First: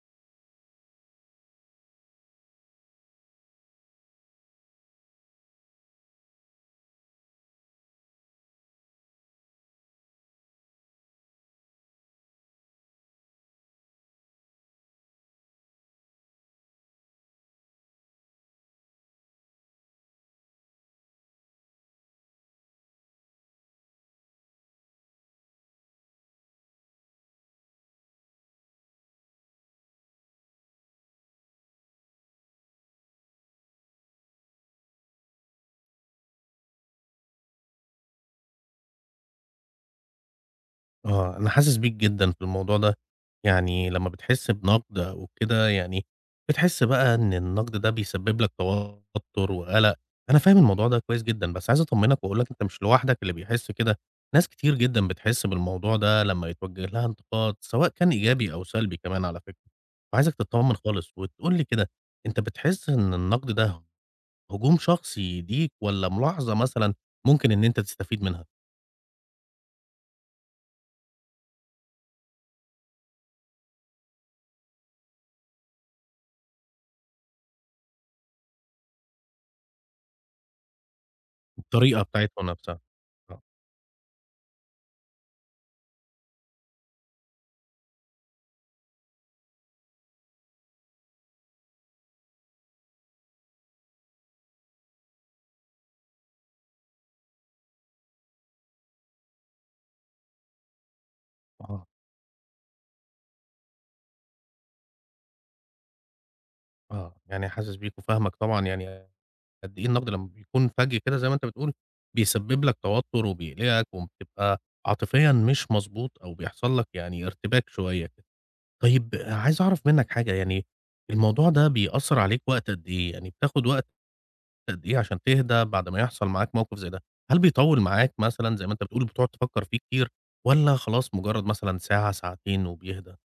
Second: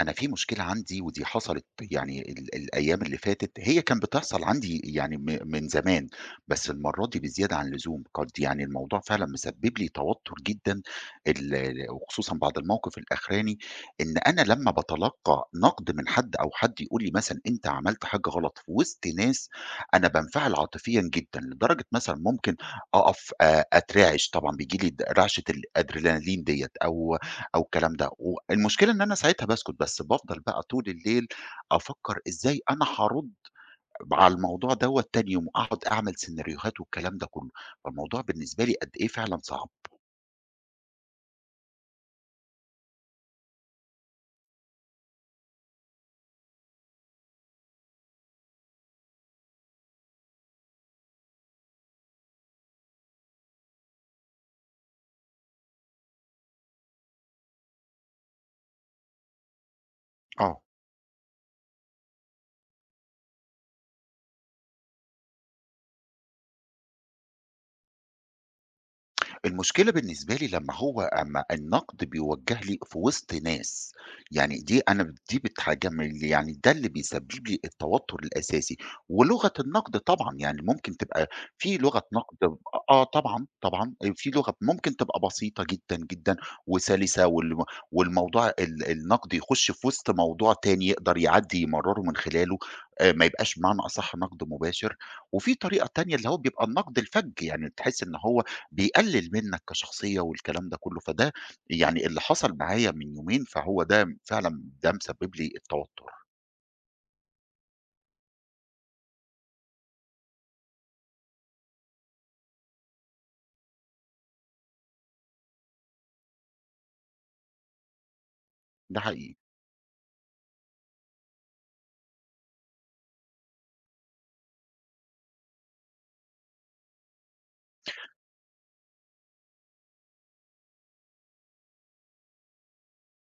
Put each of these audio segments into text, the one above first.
أنا في مشكلة عندي ودي حصلت يعني ال الأيام اللي فاتت، هي كان بتحصل عندي يعني م من زمان، بس المرّه دي بزيادة عن اللزوم، قَدْ يعني الموضوع فعلًا مسبّب لي توتر جدًا، ال وخصوصًا بعد الموقف الأخراني، إن أنا لمّا باتلقّى نقد من حد أو حد يقول لي مثلًا أنت عملت حاجة غلط في وسط ناس، أنا بانفعل عاطفيًا جدًا، لدرجة مثلًا ممكن أقف، آآ، أترعِش، طبعًا بييجي لي د رعشة الAdrenaline ديَّة أو أو الكلام ده، والمشكلة إن أنا ساعتها باسكت، بس بافضل بقى طول الليل أفكّر إزاي أنا حارُدّ ب على الموضوع دوَّة تاني يوم، أقعد أعمل سيناريوهات والكلام ده كُلّه، فالموضوع بالنسبة لي قدّ إيه فعلًا صعب. آه، أنا حاسس بيك جدًا في الموضوع ده، يعني لمّا بتحس بنقد أو كده يعني، بتحس بقى إن النقد ده بيسبب لك توتر وقلق، أنا فاهم الموضوع ده كويس جدًا، بس عايز أطمنّك وأقول لك أنت مش لوحدك اللي بيحس كده، ناس كتير جدًا بتحس بالموضوع ده لمّا يتوجه لها انتقاد، سواء كان إيجابي أو سلبي كمان على فكرة، فعايزك آه. تطمّن خالص، وتقول لي كده أنت بتحس إن النقد ده، هجوم شخصي ليك، والَّا ملاحظة مثلًا ممكن إن أنت تستفيد منها؟ المشكلة بالنسبة لي لمّا هو أمّا النَقْد بيوجّه لي في وِسط ناس، يعني دي أنا دي بتحجمل يعني ده اللي بيسبِّب لي التوتُّر الأساسي. ولغة النَقْد طبعًا يعني ممكن تبقى في لغة الطريقة نَقْد بتاعتكم ب نَفْسها، آه آه. طبعًا، طبعًا، آآ في لغة ممكن تبقى بسيطة جدًا، جدًا وسَلِسَة والم والموضوع ال النَقْد يخُش في وِسط موضوع تاني يقدر يعدّي يمرَّره من خلاله، آآ ما يبقاش بمعنى أصح نَقْد مباشر وفي طريقة تانية اللي هو بيبقى النَقْد الفَجّ، يعني تحس إن هو بيقلِّل منّك كشخصية والكلام ده كُلّه، فده آه. يعني اللي حصل معايا من يومين، فهو ده فعلًا ده مسبِّب لي التوتُّر. آه، يعني حاسِس بيك وفاهمك طبعًا يعني قدّ إيه النَقد لمّا بيكون فَجّ كده زي ما أنت بتقول، بيسبِّب لك توتُّر وبيقلِقك وبتبقى عاطفيًا مش مضبوط أو بيحصل لك يعني ارتباك شوية. ده طيب حقيقي. عايز أعرف منّك حاجة، يعني الموضوع ده بيأثّر عليك وقت قد إيه؟ يعني بتاخُد وقت قد إيه عشان تهدا بعد ما يحصل معاك موقف زي ده؟ هل بيطوِّل معاك مثلًا زي ما أنت بتقول بتقعُد تفكّر فيه كتير والّا خلاص مُجرّد مثلًا ساعة، ساعتين وبيهدا؟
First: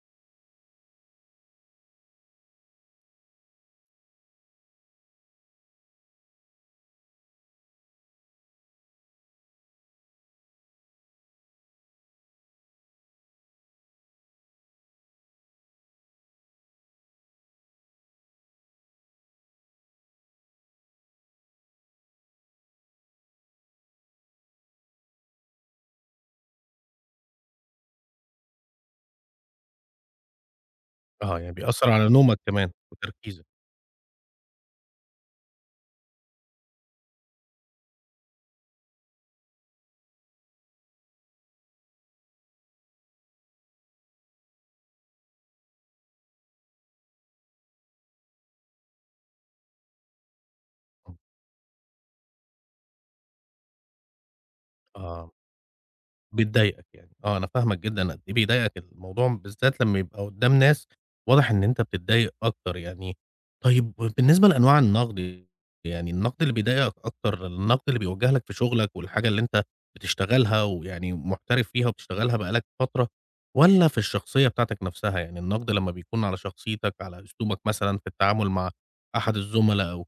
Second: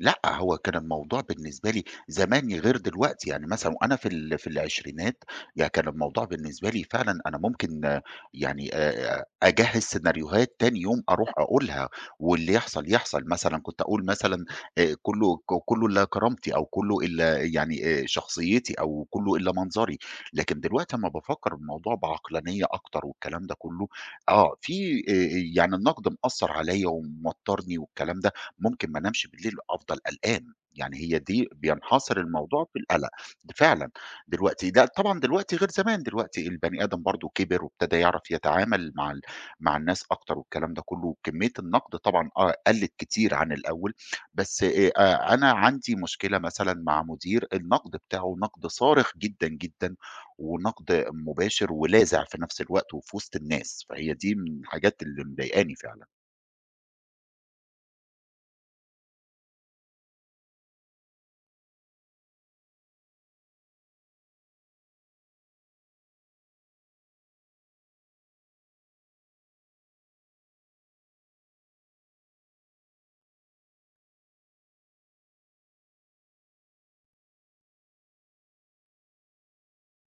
لأ، هو كان الموضوع بالنسبة لي زمان غير دلوقتي. يعني مثلًا وأنا في ال في العشرينات، يعني كان الموضوع بالنسبة لي فعلًا أنا ممكن يعني آآ أجهِّز سيناريوهات تاني يوم أروح أقولها واللي يحصل يحصل. مثلًا كنت أقول مثلًا آآ كُلّه ك كُلّه إلّا كرامتي أو كُلّه إلّا يعني آآ شخصيتي أو كُلّه إلّا منظري. لكن دلوقتي أمّا بافكّر الموضوع بعقلانية أكتر والكلام ده كُلّه، آه، في آآ يعني النَقْد مأثّر عليّا وموتَّرني والكلام ده. ممكن ما أنامش بالليل وأفضل قلقان. يعني هي آه، دي يعني بيأثّر على بينحصر نومك الموضوع كمان في القَلَق. وتركيزك. فعلًا دلوقتي ده طبعًا دلوقتي غير زمان، دلوقتي البني آدم برضه كِبِر وابتدى يعرف يتعامل مع ال مع الناس أكتر والكلام ده كُلّه وكمية النَقْد طبعًا آه، قُلت كتير عن الأول، بس آآ أ أنا عندي مشكلة مثلًا مع مدير النَقْد بتاعه نَقْد صارخ جدًا، جدًا ونَقْد مباشر ولاذع في نَفْس الوقت وفي وِسط الناس، فهي دي من الحاجات اللي آه. مضايقاني فعلًا. بتضايقك يعني. آه، أنا فاهمك جدًا قد إيه بيضايقك الموضوع، بالذات لمّا يبقى قُدّام ناس واضح إن أنت بتتضايق أكتر يعني. طيب، وبالنسبة لأنواع النَقْد، يعني الْنَقد اللي بيضايقك أكتر، النَقْد اللي بيُوَجّه لك في شُغلك والحاجة اللي أنت بتشتغلها ويعني محترف فيها وبتشتغلها بقى لك فترة والّا في الشخصية بتاعتك نَفْسها؟ يعني النَقْد لمّا بيكون على شخصيتك، على أسلوبك مثلًا في التعامل مع أحد الزُملا أو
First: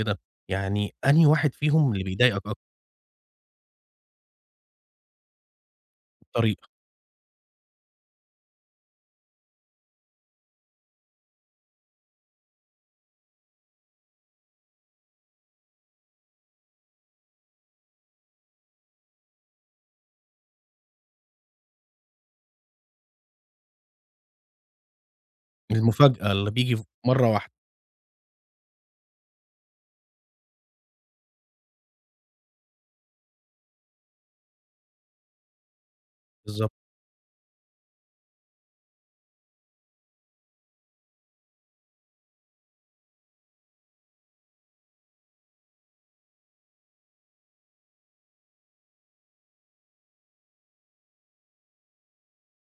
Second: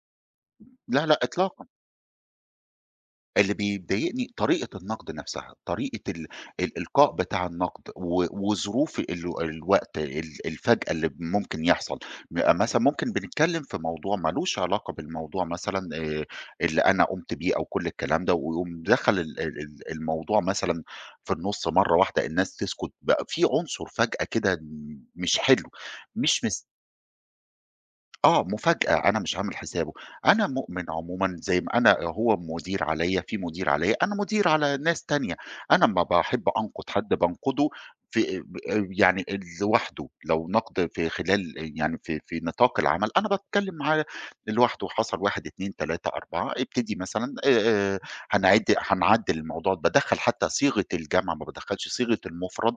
كده، يعني لا، لا، أنهي واحد إطلاقًا. فيهم اللي بيضايقك أك اللي بيضايقني طريقة النقد نفسها، طريقة ال طريقة. الإلقاء بتاع النقد، و وظروف ال الوقت ال الفجأة اللي ممكن يحصل، يبقى مثلًا ممكن بنتكلم في موضوع ما لوش علاقة بالموضوع مثلًا، آآ، اللي أنا قُمت بيه، أو كُلّ الكلام ده، ويقوم دخل ال ال الموضوع مثلًا في النُصّ مرّه واحدة، الناس تسكت، بقى في عنصر فجأة كده م مش حلو، المفاجأة مش اللي مس بييجي ف مرّه واحدة. آه، مفاجأة، أنا مش عامل حسابُه، أنا مؤمن عمومًا زي ما أنا هو مدير عليَّ، في مدير عليَّ، أنا مدير على ناس تانية، أنا أمّا باحب بالضبط. أنقد حد بانقدُه في، آآ، يعني لوحدُه، لو نقد في خلال آآ، يعني في في نطاق العمل، أنا باتكلم معاه لوحده، حصل 1 2 3 4 ابتدي مثلًا، آآ آآ هنعدّ هنعدّل الموضوع، بادخّل حتى صيغة الجمع، ما بادخّلش صيغة المفرد،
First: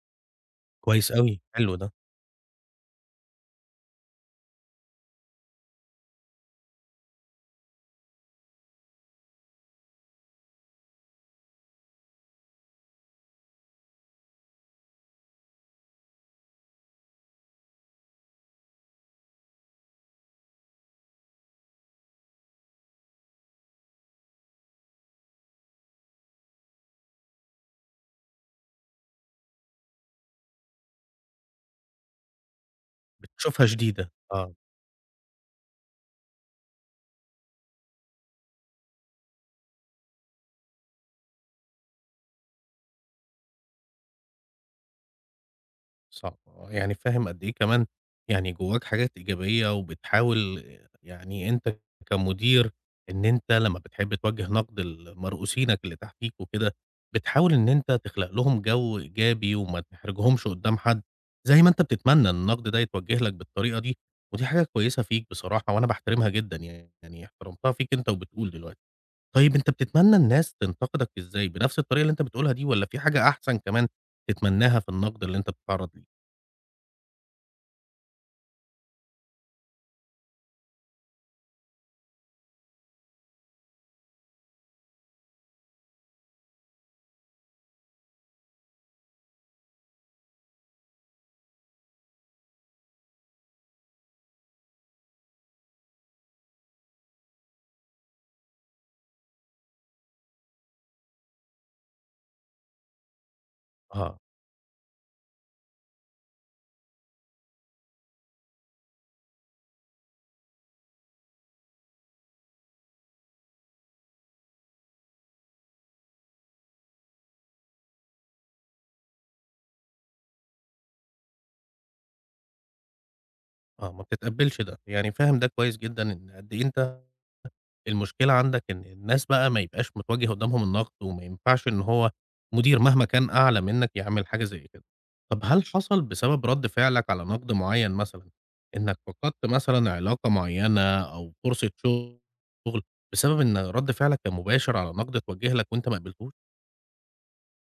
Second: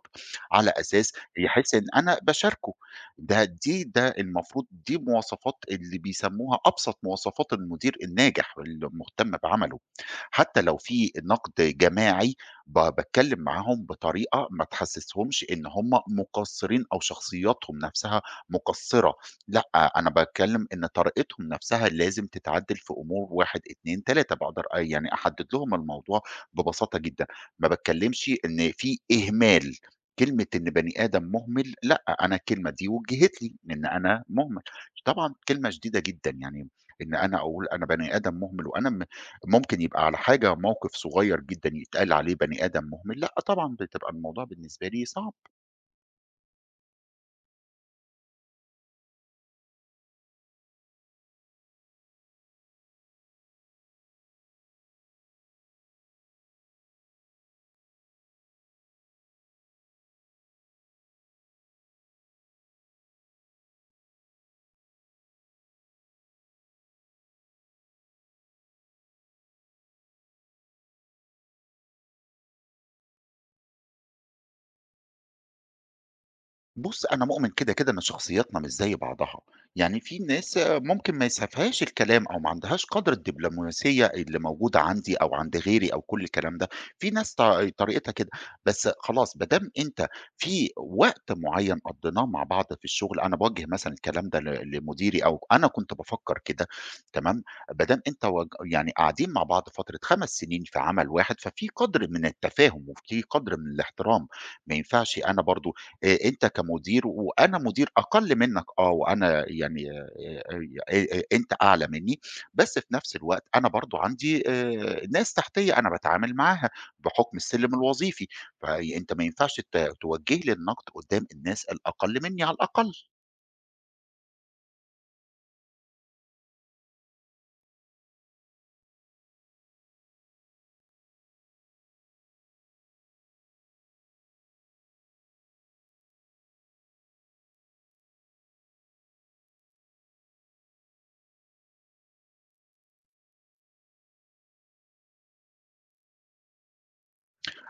على أساس كويس أوي، يحس حلو إن ده. أنا باشاركه، ده، دي، ده المفروض دي مواصفات اللي بيسموها أبسط مواصفات المدير الناجح، اللي مهتم بعمله. حتى لو في نقد جماعي ب باتكلم معاهم بطريقة ما تحسسهُمش إن هم مقصرين أو شخصياتهم نفسها مُقصِّرة، لأ، أنا باتكلم إن طريقتهم نفسها لازم تتعدّل في أمور 1 2 3 باقدر آآ، يعني أحدّد لهم الموضوع ببساطة جدًا، ما باتكلمش إن في إهمال، كلمة إن بني آدم مهمل، لأ، أنا الكلمة دي وُجِهِّت لي، بتشوفها إن شديدة، أنا آه. مهمل، طبعًا كلمة شديدة جدًا، يعني إن أنا أقول أنا بني آدم مهمل، وأنا م ممكن يبقى على حاجة موقف صغير جدًا، يتقال عليه بني آدم مهمل، لأ، طبعًا بتبقى الموضوع بالنسبة لي صعب. صح، يعني فاهم قد إيه كمان يعني جواك حاجات إيجابية وبتحاول يعني أنت كمدير إن أنت لمّا بتحب توجّه نقد لمرؤوسينك اللي تحتيك وكده، بتحاول إن أنت تخلق لهم جو إيجابي وما تحرجهُمش قدّام حد، زي ما أنت بتتمنى إن النقد ده يتوجّه لك بالطريقة دي، ودي حاجة كويسة فيك بصراحة، وأنا باحترمها جدًا يعني، يعني احترمتها فيك أنت وبتقول دلوقتي، طيب أنت بتتمنى الناس تنتقدك ازاي؟ بنفس الطريقة اللي أنت بتقولها دي والَّا في حاجة أحسن كمان تتمناها في النقد اللي أنت بتتعرّض ليه؟ بُصّ، أنا مؤمن كده، كده إن شخصياتنا مش زي بعضها، يعني فيه ناس ممكن ما يسعفهاش الكلام أو ما عندهاش قدر الدبلوماسية اللي موجودة عندي، أو عند غيري أو كُلّ الكلام ده، فيه ناس ط طريقتها كده، بس خلاص، بدام أنت في وقت معيّن قضّيناه مع بعض في الشغل، أنا باوجّه مثلًا الكلام ده ل لمديري أو أنا كنت بافكّر كده، تمام، بدام أنت واج يعني قاعدين مع بعض فترة 5 سنين في عمل واحد، ففيه قدر من التفاهم، وفيه قدر من آه. الاحترام، ما ينفعش أنا برضه، آآ، أنت كمدير وأنا مدير أقل منك آه، وأنا يعني آآ، آآ، أنت أعلى مني، بس في نفس الوقت أنا برضه عندي، آآ، ناس تحتيّا أنا باتعامل معاها، بحكم السلِّم الوظيفي، فأنت ما ينفعش ت توجّه لي النقد قدّام الناس الأقل مني على الأقل. آه، ما بتتقبّلش ده، يعني فاهم ده كويس جدًا إن قد إيه أنت المشكلة عندك، إن الناس بقى ما يبقاش متوجّه قدامهم النقد، وما ينفعش إن هو مدير مهما كان أعلى منك يعمل حاجة زي كده، طَب هل حصل بسبب رد فعلك على نقد معيّن مثلًا إنك فقدت مثلًا علاقة معيّنة أو فرصة شغل بسبب إن رد فعلك كان مباشر على نقد اتوجّه لك وانت ما قبلتوش؟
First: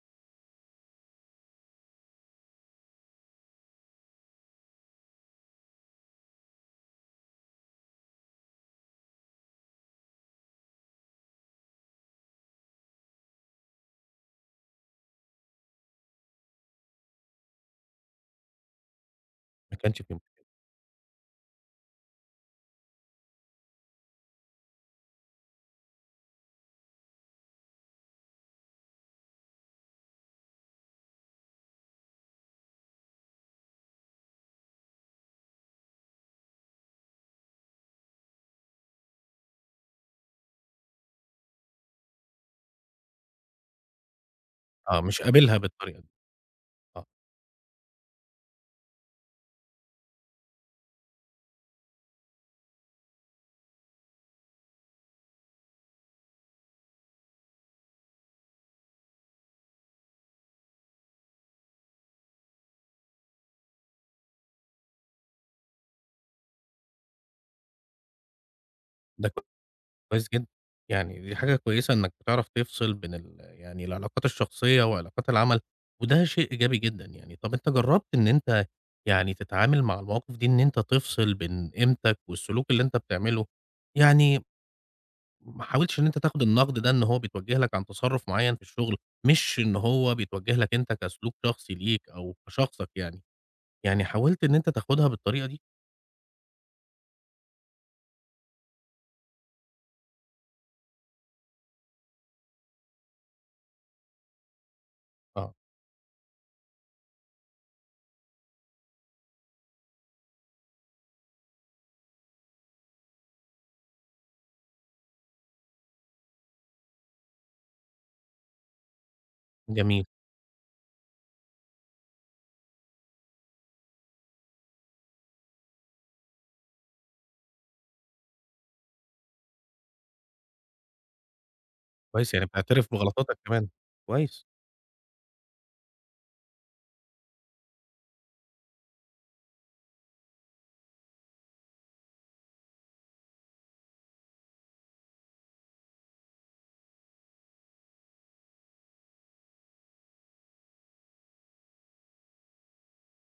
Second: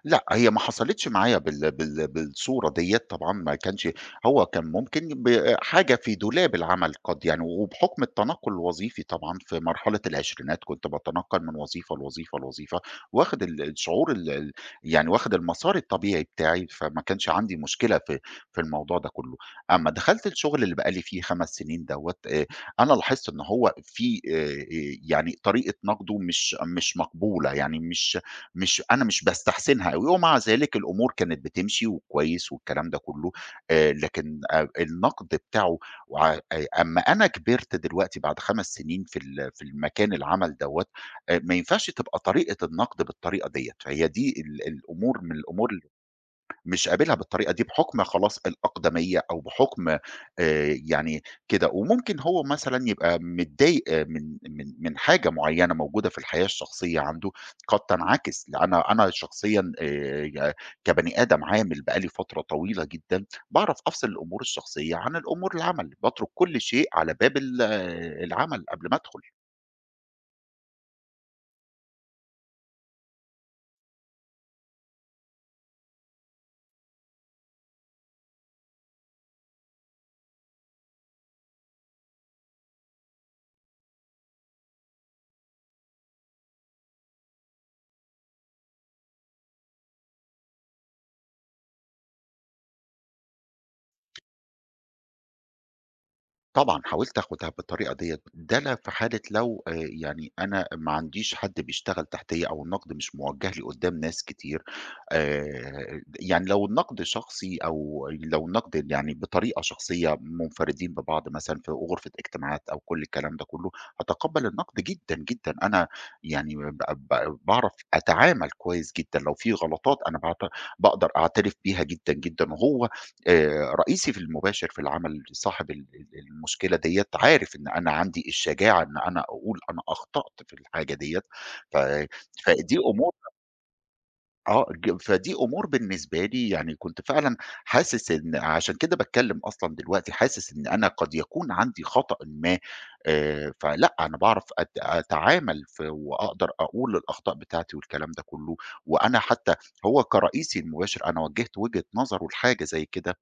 لأ، هي ما حصلتش معايا بال بال بالصورة ديّة، طبعًا ما كانش هو كان ممكن بحاجة في دولاب العمل قَدْ يعني وبحكم التنقل الوظيفي طبعًا، في مرحلة العشرينات كنت باتنقل من وظيفة لوظيفة، لوظيفة، واخد ال الشعور ال يعني واخد المسار الطبيعي بتاعي، فما كانش عندي مشكلة في في الموضوع ده كله، ما أما كانش كده. دخلت الشغل اللي بقى لي فيه 5 سنين دوّة، آآ أنا لاحظت إن هو في، آآ يعني طريقة نقده مش مش مقبولة، يعني مش مش أنا مش باستحسنها أوي، ومع ذلك الأمور كانت بتمشي وكويس والكلام ده كله، آآ لكن، آآ النقد بتاعه وع آآ أما أنا كبرت دلوقتي بعد 5 سنين في ال في المكان العمل دوّة آآ، ما ينفعش تبقى طريقة النقد بالطريقة ديّة، فهي دي ال آه، الأمور مش من قابلها الأمور ال بالطريقة دي، مش آه. قابلها بالطريقة دي، بحكم خلاص الأقدمية أو بحكم، آآ، يعني كده، وممكن هو مثلًا يبقى متضايق، من من من حاجة معيّنة موجودة في الحياة الشخصية عنده، قَدْ تنعكس، ل أنا أنا شخصيًا، آآ، ي كبني آدم عامل بقى لي فترة طويلة جدًا، باعرف أفصل الأمور الشخصية عن الأمور العمل، باترك كل شيء على باب ال العمل قبل ما أدخل. ده كويس جدًا، يعني دي حاجة كويسة إنك بتعرف تفصل بين ال يعني العلاقات الشخصية وعلاقات العمل، وده شيء إيجابي جدًا يعني. طَب أنت جربت إن أنت يعني تتعامل مع المواقف دي إن أنت تفصل بين قيمتك والسلوك اللي أنت بتعمله؟ يعني، ما حاولتش إن أنت تاخد النقد ده إن هو بيتوجه لك عن تصرف معيّن في الشغل، مش إن هو بيتوجه لك أنت كسلوك شخصي ليك أو كشخصك يعني، يعني حاولت إن أنت تاخدها بالطريقة دي؟ طبعًا، حاولت آخدها بالطريقة ديّة، ده لا في حالة لو، آآ، يعني أنا ما عنديش حد بيشتغل تحتيّا أو النقد مش موجه لي قدّام ناس كتير، آه. آآ، يعني لو النقد شخصي أو لو النقد يعني بطريقة شخصية، منفردين ببعض مثلًا في غرفة اجتماعات أو كُلّ الكلام ده كُلّه، أتقبّل النقد جدًا، جدًا، أنا يعني ب ب باعرف أتعامل كويس جدًا، لو فيه غلطات جميل. أنا باعت باقدر أعترف بيها جدًا، جدًا وهو، آآ، رئيسي في المباشر في العمل صاحب ال ال المشكلة ديَّة عارف إن أنا عندي الشجاعة إن أنا أقول أنا أخطأت في الحاجة ديَّة، ف كويس يعني فدي بتعترف أمور بغلطاتك كمان، كويس. آه، ج فدي أمور بالنسبة لي، يعني كنت فعلًا حاسس إن عشان كده باتكلم أصلًا دلوقتي، حاسس إن أنا قَدْ يكون عندي خطأٍ ما، آآ، فلأ، أنا باعرف أت أتعامل في وأقدر أقول الأخطاء بتاعتي والكلام ده كُلّه، وأنا حتى هو كرئيسي المباشر، أنا وجّهت وجهة نظرُه لحاجة زي كده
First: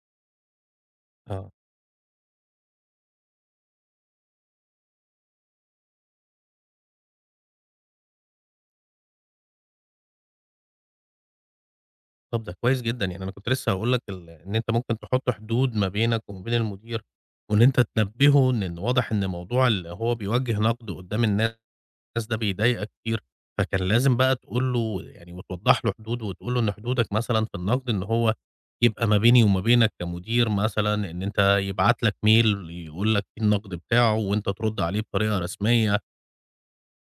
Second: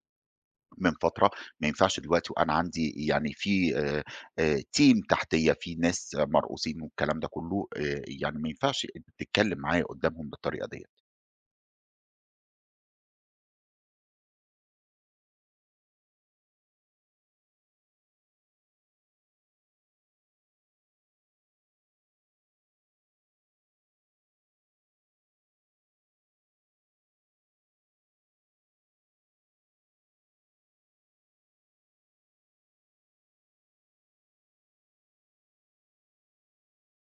من فترة، آه. ما ينفعش دلوقتي وأنا عندي يعني فيه، آآ، آآ، team تحتيّا، فيه ناس مرؤوسين والكلام ده كُلّه، آآ، يعني ما ينفعش تتكلم معايا قدّامهم بالطريقة ديَّة. طَب ده كويس جدًا، يعني أنا كنت لسّه هاقول لك ال إن أنت ممكن تحُط حدود ما بينك وما بين المدير وإن أنت تنبّهه إن إن واضح إن موضوع ال هو بيوجّه نَقْد قُدّام الناس ده بيضايقك كتير، فكان لازم بقى تقول له يعني وتوضّح له حدود وتقول له إن حدودك مثلًا في النَقْد إن هو يبقى ما بيني وما بينك كمدير مثلًا إن أنت يبعت لك mail يقول لك إيه النَقْد بتاعه وأنت ترُد عليه بطريقة رسمية.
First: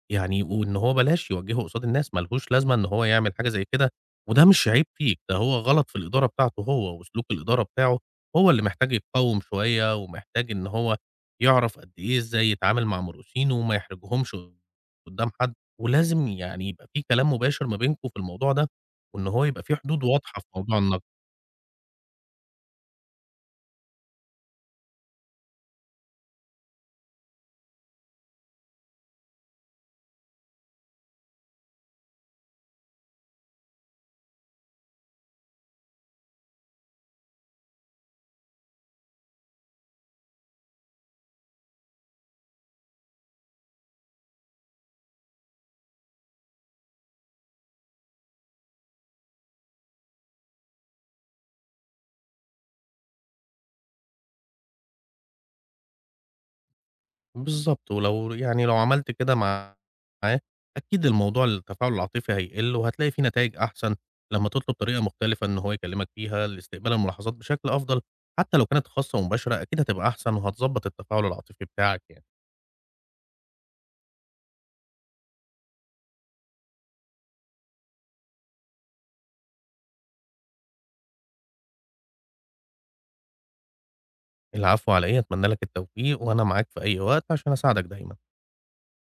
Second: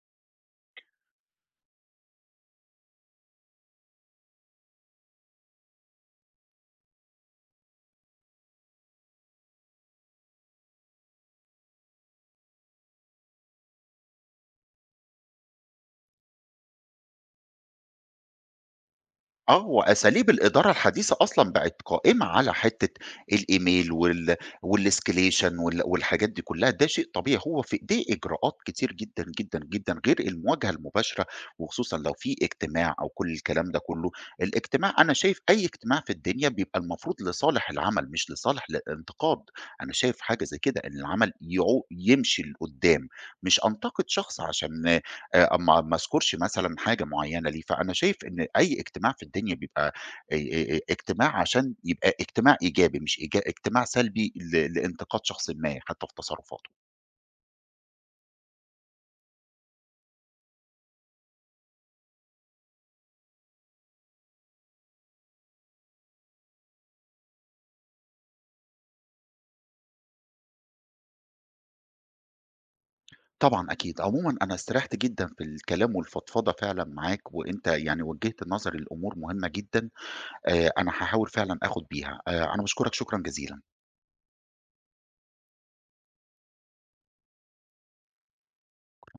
يعني وإن هو بلاش يوجّهه قصاد الناس، ما لهوش لازمة إن هو يعمل حاجة زي كده وده مش عيب فيك، ده هو غلط في الإدارة بتاعته هو وسلوك الإدارة بتاعه، هو اللي محتاج يتقوّم شوية ومحتاج إن هو يعرف قدّ إيه إزاي يتعامل مع مرؤوسينه وما يحرجهمش قُدّام حد ولازم يعني يبقى فيه كلام مباشر ما بينكم في الموضوع ده وإن هو يبقى آه، فيه حدود وأساليب واضحة في الإدارة موضوع النَقْد. الحديثة أصلًا بقت قائمة على حتّة الإيميل وال والescalation وال والحاجات دي كُلّها، ده شيء طبيعي، هو في إيديه إجراءات كتير جدًا، جدًا، جدًا غير المواجهة المباشرة وخصوصًا لو فيه اجتماع أو كل الكلام ده كُلّه، الاجتماع أنا شايف أي اجتماع في الدنيا بيبقى المفروض لصالح العمل مش لصالح الانتقاد، أنا شايف حاجة زي كده إن العمل يعو يمشي لقُدّام، مش أنتَقِد شخص عشان آآ ما ما أذكُرش مثلًا حاجة معيّنة ليه، فأنا شايف إن أي اجتماع في الدنيا بيبقى آآ، آآ، اجتماع عشان يبقى اجتماع إيجابي، مش ايج اجتماع سلبي ل لإنتقاد شخصٍ ما حتّى في تصرفاته. بالضبط، ولو يعني لو عملت كده معاه، أكيد الموضوع التفاعل العاطفي هيقِل وهتلاقي فيه نتايج أحسن لمّا تطلُب طريقة مختلفة إن هو يكلِّمك فيها لاستقبال الملاحظات بشكل أفضل، حتّى لو كانت خاصة ومباشرة، أكيد هتبقى أحسن وهتضّبط التفاعل العاطفي بتاعك يعني. طبعًا أكيد. عمومًا أنا استريّحت جدًا في الكلام والفضفضة فعلًا معاك وأنت يعني وجّهت نظري لأمور مهمة جدًا، آآ أنا هاحاول فعلًا آخُد بيها. آآ أنا باشكرك شكرًا جزيلًا. العفو، علي إيه؟ أتمنّى لك التوفيق وأنا معاك في أي وقت عشان أساعدك دايمًا.